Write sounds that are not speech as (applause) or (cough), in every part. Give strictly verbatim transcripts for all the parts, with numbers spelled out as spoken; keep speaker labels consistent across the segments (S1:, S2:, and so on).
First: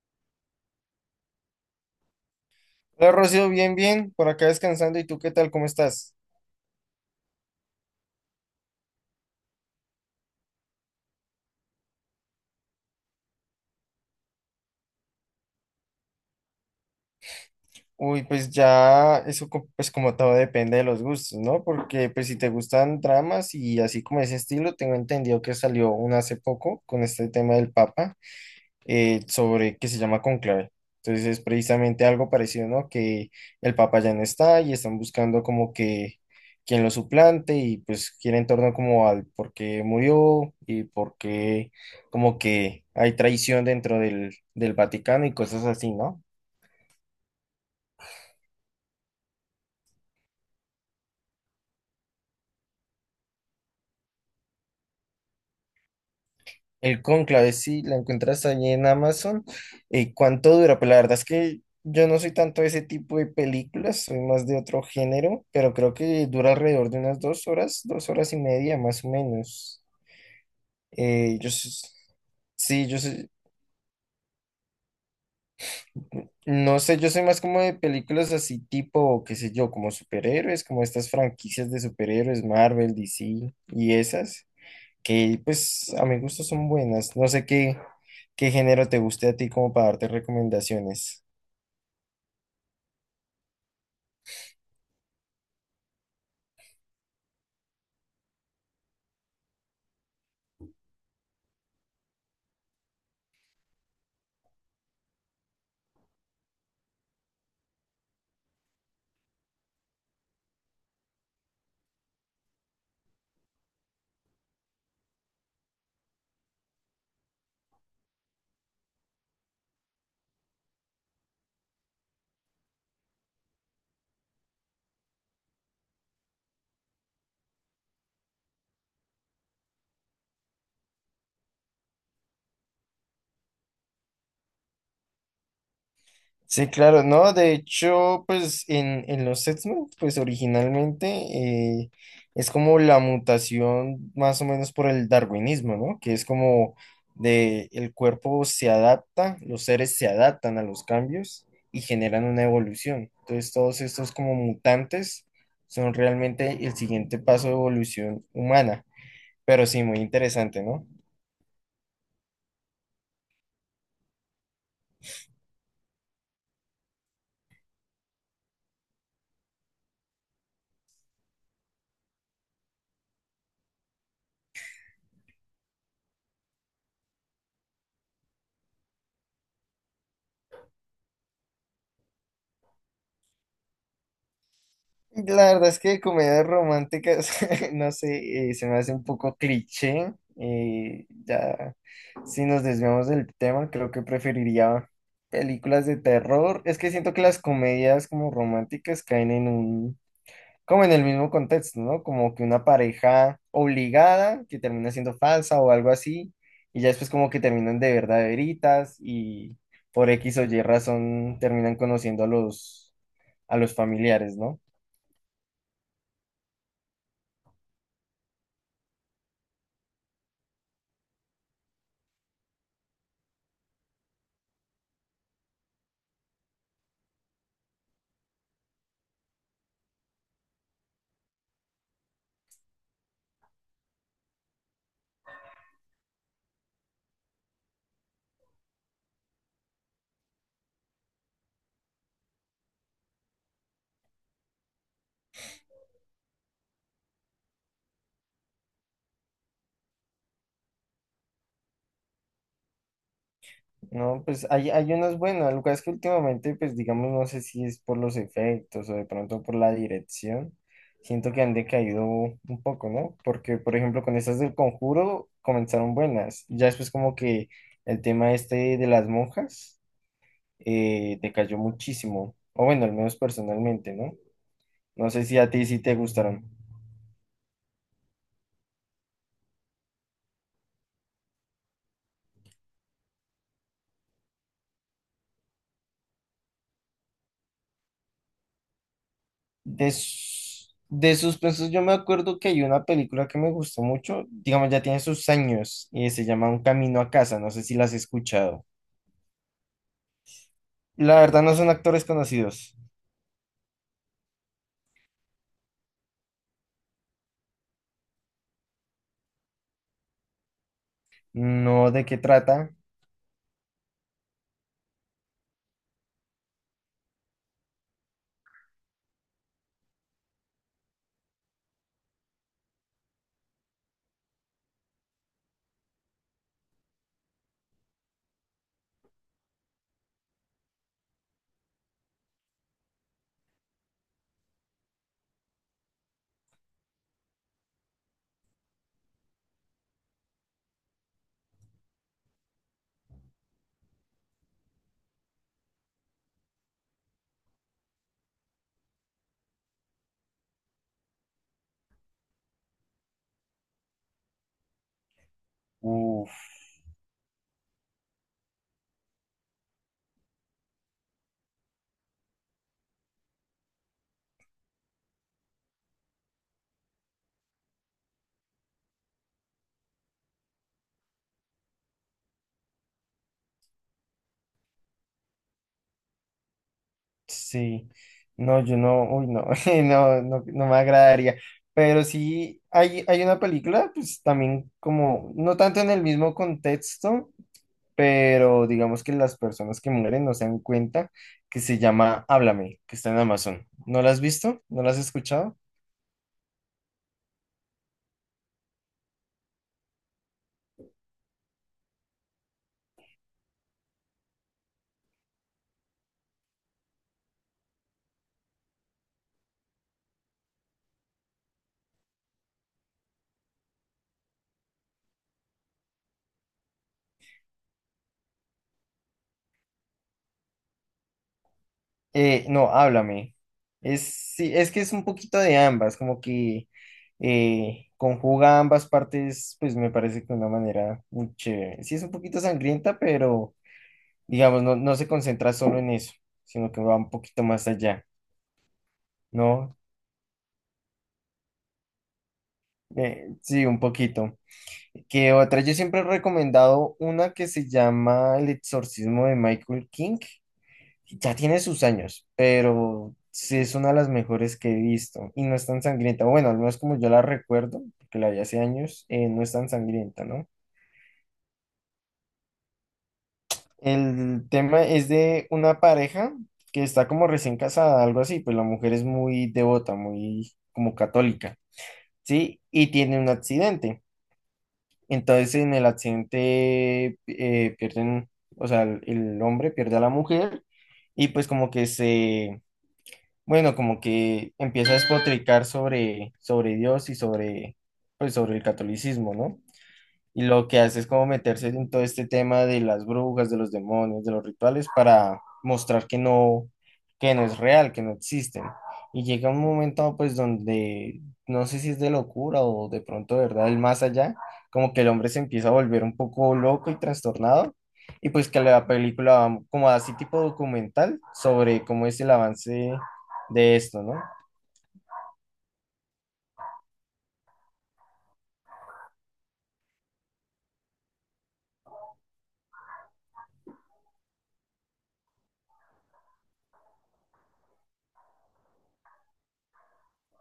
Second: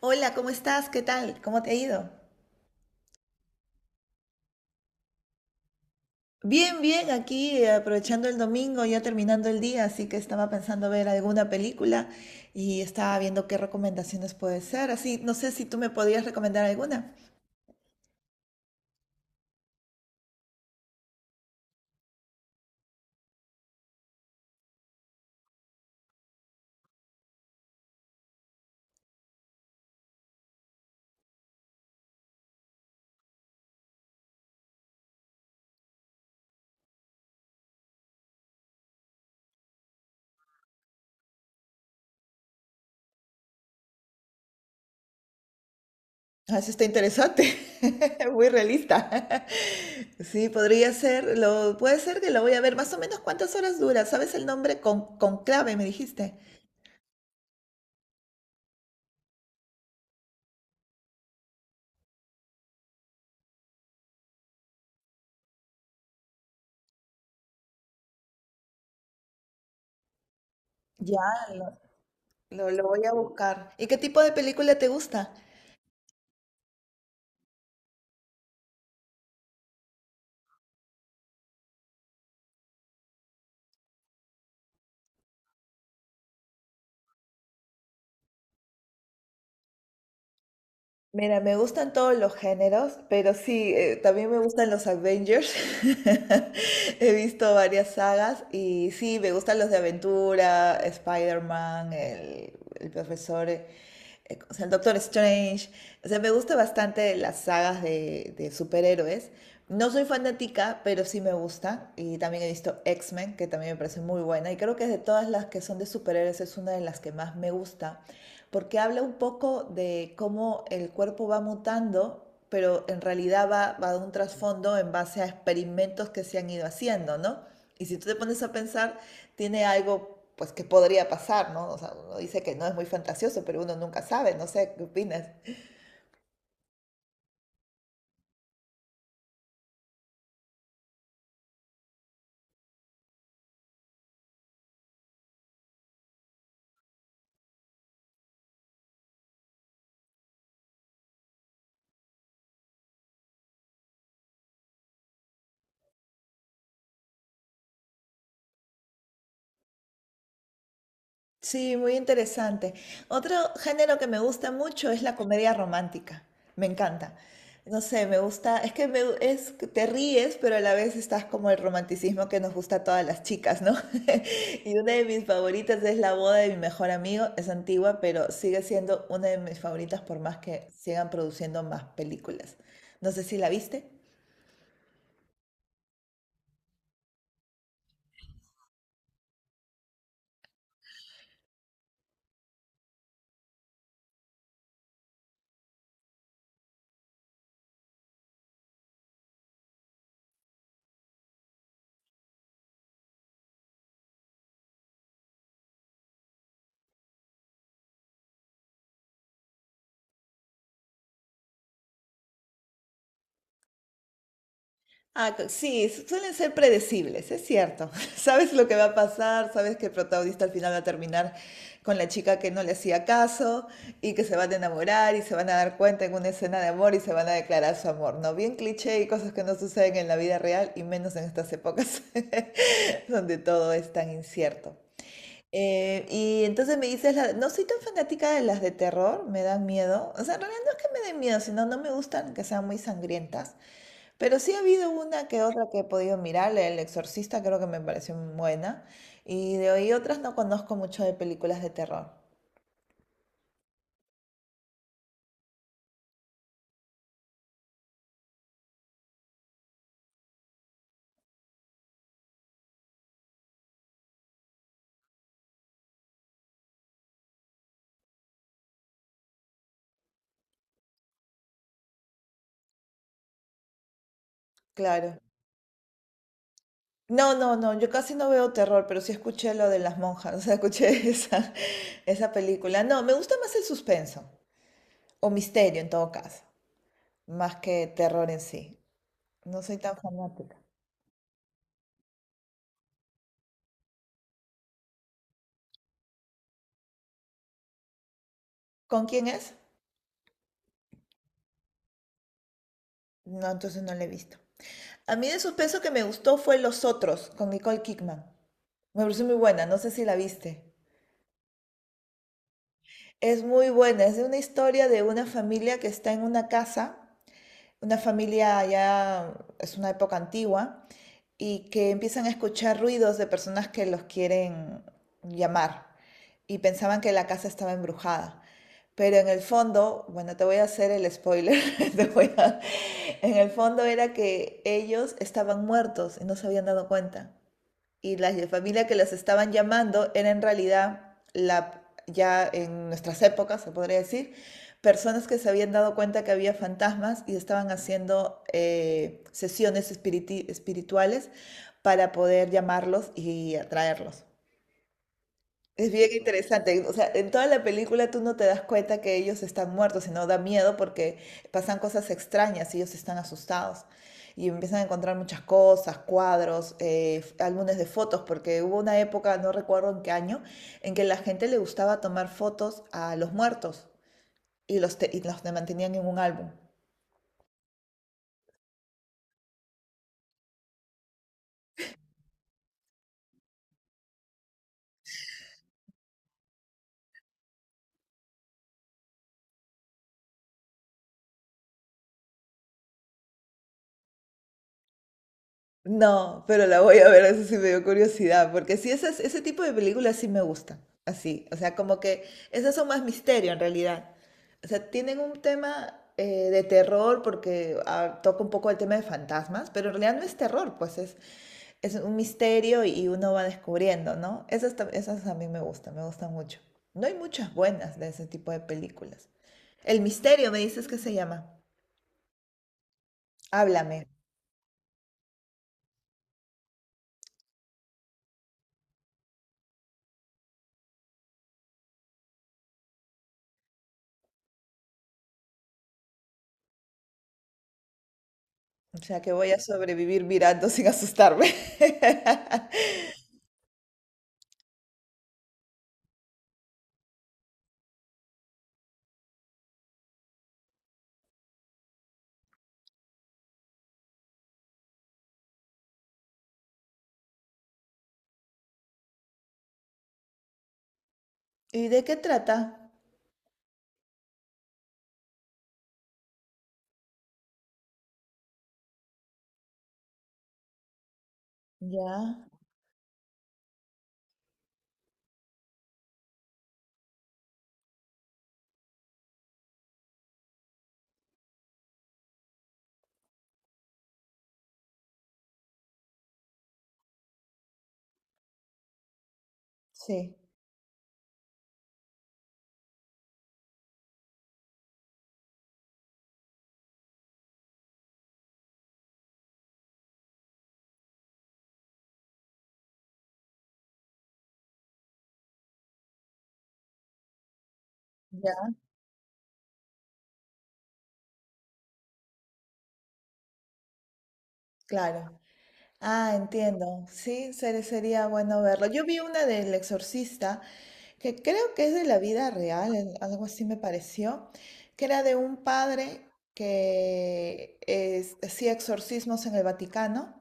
S1: Hola, ¿cómo estás? ¿Qué tal? ¿Cómo te ha ido?
S2: Hola Rocío, bien, bien, por acá descansando. ¿Y tú qué tal? ¿Cómo estás?
S1: Bien, bien, aquí eh, aprovechando el domingo, ya terminando el día, así que estaba pensando ver alguna película y estaba viendo qué recomendaciones puede ser. Así, no sé si tú me podrías recomendar alguna.
S2: Uy, pues ya eso co- pues como todo depende de los gustos, ¿no? Porque pues si te gustan dramas y así como ese estilo, tengo entendido que salió una hace poco con este tema del Papa. Eh, sobre que se llama Conclave. Entonces es precisamente algo parecido, ¿no? Que el Papa ya no está y están buscando como que quien lo suplante y pues gira en torno como al por qué murió y por qué como que hay traición dentro del, del Vaticano y cosas así, ¿no?
S1: Ah, eso está interesante, (laughs) muy realista. (laughs) Sí, podría ser, lo, puede ser que lo voy a ver. Más o menos cuántas horas dura, ¿sabes el nombre? Con, Conclave, me dijiste.
S2: El Cónclave, sí, la encuentras allí en Amazon. ¿Y cuánto dura? Pues la verdad es que yo no soy tanto de ese tipo de películas, soy más de otro género, pero creo que dura alrededor de unas dos horas, dos horas y media más o menos.
S1: Ya,
S2: Eh, yo
S1: lo,
S2: s-
S1: lo, lo
S2: sí, yo
S1: voy a
S2: soy-
S1: buscar. ¿Y qué tipo de película te gusta?
S2: No sé, yo soy más como de películas así tipo, qué sé yo, como superhéroes, como estas franquicias de superhéroes, Marvel, D C y esas, que pues a mi gusto son buenas. No sé qué. Qué género te guste a ti como para darte recomendaciones.
S1: Mira, me gustan todos los géneros, pero sí, eh, también me gustan los Avengers. (laughs) He visto varias sagas y sí, me gustan los de aventura, Spider-Man, el, el profesor, eh, eh, o sea, el Doctor Strange. O sea, me gusta bastante las sagas de, de superhéroes. No soy fanática, pero sí me gusta. Y también he visto X-Men, que también me parece muy buena. Y creo que de todas las que son de superhéroes es una de las que más me gusta, porque habla un poco de cómo el cuerpo va mutando, pero en realidad va, va de un trasfondo en base a experimentos que se han ido haciendo, ¿no? Y si tú te pones a pensar, tiene algo pues que podría pasar, ¿no? O sea, uno dice que no es muy fantasioso, pero uno nunca sabe, no sé, ¿qué opinas?
S2: Sí, claro, no, de hecho, pues en, en los X-Men, pues originalmente eh, es como la mutación más o menos por el darwinismo, ¿no? Que es como de el cuerpo se adapta, los seres se adaptan a los cambios y generan una evolución. Entonces, todos estos como mutantes son realmente el siguiente paso de evolución humana, pero sí, muy interesante, ¿no?
S1: Sí, muy interesante. Otro género que me gusta mucho es la comedia romántica. Me encanta. No sé, me gusta, es que me, es que te ríes, pero a la vez estás como el romanticismo que nos gusta a todas las chicas, ¿no? (laughs) Y una de mis favoritas es La boda de mi mejor amigo. Es antigua, pero sigue siendo una de mis favoritas por más que sigan produciendo más películas. No sé si la viste.
S2: La verdad es que comedias románticas, (laughs) no sé, eh, se me hace un poco cliché. eh, ya, si nos desviamos del tema, creo que preferiría películas de terror. Es que siento que las comedias como románticas caen en un, como en el mismo contexto, ¿no? Como que una pareja obligada que termina siendo falsa o algo así, y ya después como que terminan de verdaderitas y por X o Y razón terminan conociendo a los, a los familiares, ¿no?
S1: Ah, co- sí, su- suelen ser predecibles, es cierto. (laughs) Sabes lo que va a pasar, sabes que el protagonista al final va a terminar con la chica que no le hacía caso, y que se van a enamorar y se van a dar cuenta en una escena de amor y se van a declarar su amor, ¿no? Bien cliché y cosas que no suceden en la vida real y menos en estas épocas (laughs) donde todo es tan incierto. Eh, y entonces me dices, la- no soy tan fanática de las de terror, me dan miedo. O sea, en realidad no es que me den miedo, sino no me gustan que sean muy sangrientas. Pero sí ha habido una que otra que he podido mirar, la El Exorcista creo que me pareció muy buena. Y de hoy otras no conozco mucho de películas de terror.
S2: No, pues hay, hay unas buenas, lo que es que últimamente, pues digamos, no sé si es por los efectos o de pronto por la dirección, siento que han decaído un poco, ¿no? Porque, por ejemplo, con estas del Conjuro comenzaron buenas, ya después como que el tema este de las monjas eh, decayó muchísimo, o bueno, al menos personalmente, ¿no? No
S1: Claro.
S2: sé si a ti sí te gustaron.
S1: No, no, no, yo casi no veo terror, pero sí escuché lo de las monjas, (laughs) o sea, escuché esa, esa película. No, me gusta más el suspenso, o misterio en todo caso, más que terror en sí. No soy
S2: De,
S1: tan fanática.
S2: s- de suspenso, yo me acuerdo que hay una película que me gustó mucho, digamos, ya tiene sus años, y se llama Un Camino a Casa, no sé si las has escuchado.
S1: ¿Con quién es?
S2: La verdad no son actores conocidos.
S1: No, entonces no la he visto. A mí de suspenso que me gustó fue Los Otros, con Nicole Kidman. Me pareció muy buena, no sé si la viste.
S2: No, ¿de qué trata?
S1: Es muy buena, es de una historia de una familia que está en una casa, una familia ya, es una época antigua, y que empiezan a escuchar ruidos de personas que los quieren llamar, y pensaban que la casa estaba embrujada. Pero en el fondo, bueno, te voy a hacer el spoiler, (laughs) te voy a- en el fondo era que ellos estaban muertos y no se habían dado cuenta, y la ll- familia que los estaban llamando era en realidad la, ya en nuestras épocas, se podría decir, personas que se habían dado cuenta que había fantasmas y estaban haciendo eh, sesiones espiriti- espirituales para poder llamarlos y atraerlos. Es bien
S2: Uf,
S1: interesante. O sea, en toda la película tú no te das cuenta que ellos están muertos, sino da miedo porque pasan cosas extrañas y ellos están asustados. Y empiezan a encontrar muchas cosas, cuadros, eh, f- álbumes de fotos, porque hubo una época, no recuerdo en qué año, en que la gente le gustaba tomar fotos a los muertos y los, te- y los mantenían en un álbum.
S2: sí. No, yo no, uy, no, (laughs) no, no, no me agradaría. Pero sí, hay, hay una película, pues también como, no tanto en el mismo contexto, pero digamos que las personas que mueren no se dan cuenta que se llama Háblame, que está en Amazon. ¿No la has visto? ¿No la has escuchado?
S1: No, pero la voy a ver, eso sí me dio curiosidad, porque sí, esas, ese tipo de películas sí me gustan, así, o sea, como que esas son más misterio en realidad. O sea, tienen un tema eh, de terror porque ah, toca un poco el tema de fantasmas, pero en realidad no es terror, pues es, es un misterio y uno va descubriendo, ¿no? Esas, tam- esas a mí me gustan, me gustan mucho. No hay muchas buenas de ese tipo de películas. El misterio, me dices que se llama.
S2: Eh, no, Háblame. Es,
S1: Háblame.
S2: sí, es que es un poquito de ambas, como que eh, conjuga ambas partes, pues me parece que de una manera muy chévere. Sí, es un poquito sangrienta, pero digamos, no, no se concentra solo en eso, sino que va un poquito más allá,
S1: O sea que voy a
S2: ¿no?
S1: sobrevivir mirando sin asustarme. (laughs)
S2: Eh, sí, un poquito. Que otras yo siempre he recomendado una que se llama El exorcismo de Michael King. Ya tiene sus años, pero sí es una de las mejores que he visto y no es tan sangrienta. Bueno, al menos como yo la recuerdo, porque la vi hace años, eh, no es tan sangrienta, ¿no?
S1: ¿Y de qué trata?
S2: El tema es de una pareja que está como recién casada, algo así, pues la mujer es muy devota, muy como católica,
S1: Ya,
S2: ¿sí? Y tiene un accidente. Entonces en el accidente eh, pierden, o sea, el, el hombre pierde a la mujer y pues como que se, bueno, como que empieza a despotricar sobre, sobre Dios y sobre, pues sobre el catolicismo, ¿no?
S1: sí,
S2: Y lo que hace es como meterse en todo este tema de las brujas, de los demonios, de los rituales para mostrar que no, que no es real, que no existen. Y llega un momento pues donde no sé si es de locura o de pronto, de ¿verdad? El más allá, como que el hombre se empieza a volver un poco loco y trastornado. Y pues que
S1: ya,
S2: la película va como así tipo documental sobre cómo es el avance de esto, ¿no?
S1: claro. Ah, entiendo. Sí, ser- sería bueno verlo. Yo vi una del Exorcista, que creo que es de la vida real, el- algo así me pareció, que era de un padre que es- hacía exorcismos en el Vaticano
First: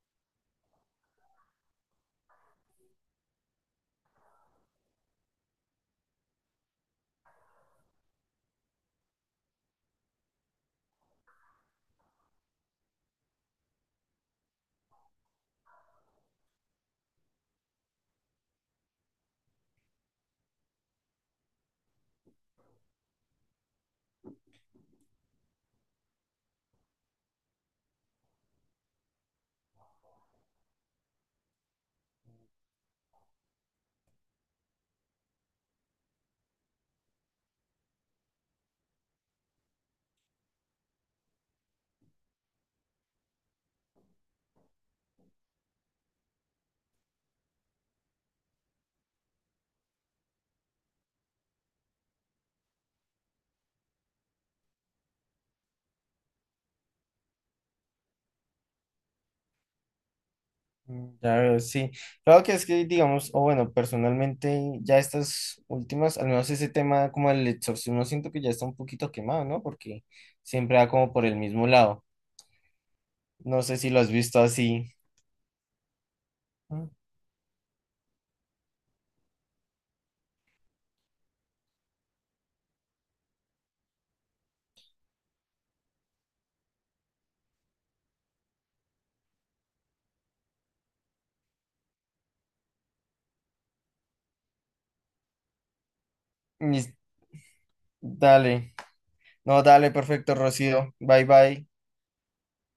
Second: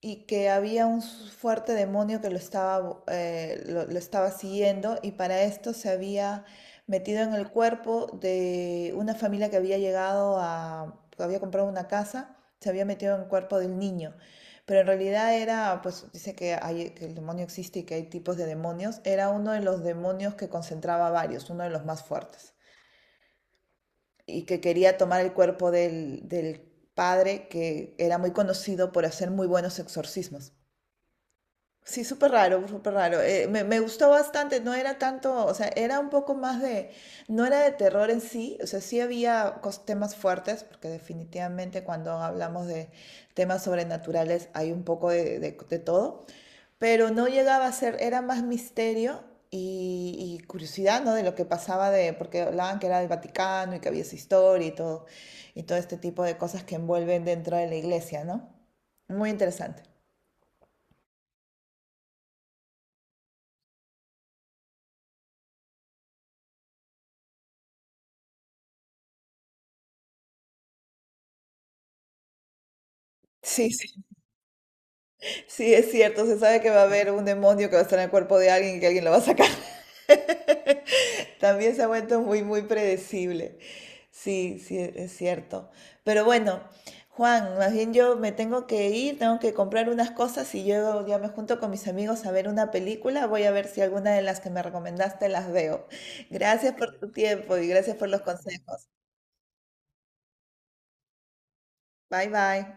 S1: y que había un fuerte demonio que lo estaba, eh, lo, lo estaba siguiendo, y para esto se había metido en el cuerpo de una familia que había llegado a, que había comprado una casa, se había metido en el cuerpo del niño. Pero en realidad era, pues dice que, hay, que el demonio existe y que hay tipos de demonios, era uno de los demonios que concentraba varios, uno de los más fuertes, y que quería tomar el cuerpo del, del padre que era muy conocido por hacer muy buenos exorcismos. Sí, súper raro, súper raro. Eh, me, me gustó bastante, no era tanto, o sea, era un poco más de, no era de terror en sí, o sea, sí había cos- temas fuertes, porque definitivamente cuando hablamos de temas sobrenaturales hay un poco de, de- de todo, pero no llegaba a ser, era más misterio y, y curiosidad, ¿no? De lo que pasaba de, porque hablaban que era del Vaticano y que había esa historia y todo, y todo este tipo de cosas que envuelven dentro de la iglesia, ¿no? Muy interesante.
S2: Mm, ya veo, sí. Claro que es que, digamos, o bueno, personalmente ya estas últimas, al menos ese tema como el exorcismo, siento que ya está un poquito quemado, ¿no? Porque siempre va como por el mismo lado. No sé si lo has visto así.
S1: Sí, es cierto, se sabe que va a
S2: Mm.
S1: haber un demonio que va a estar en el cuerpo de alguien y que alguien lo va a sacar. (laughs) También se ha vuelto muy, muy predecible. Sí, sí, es cierto. Pero bueno, Juan, más bien yo me tengo que ir, tengo que comprar unas cosas y yo ya me junto con mis amigos a ver una película. Voy a ver si alguna de las que me recomendaste las veo. Gracias
S2: Mis-
S1: por tu tiempo y gracias por los
S2: Dale,
S1: consejos.
S2: no, dale, perfecto, Rocío. Bye, bye.
S1: Bye, bye.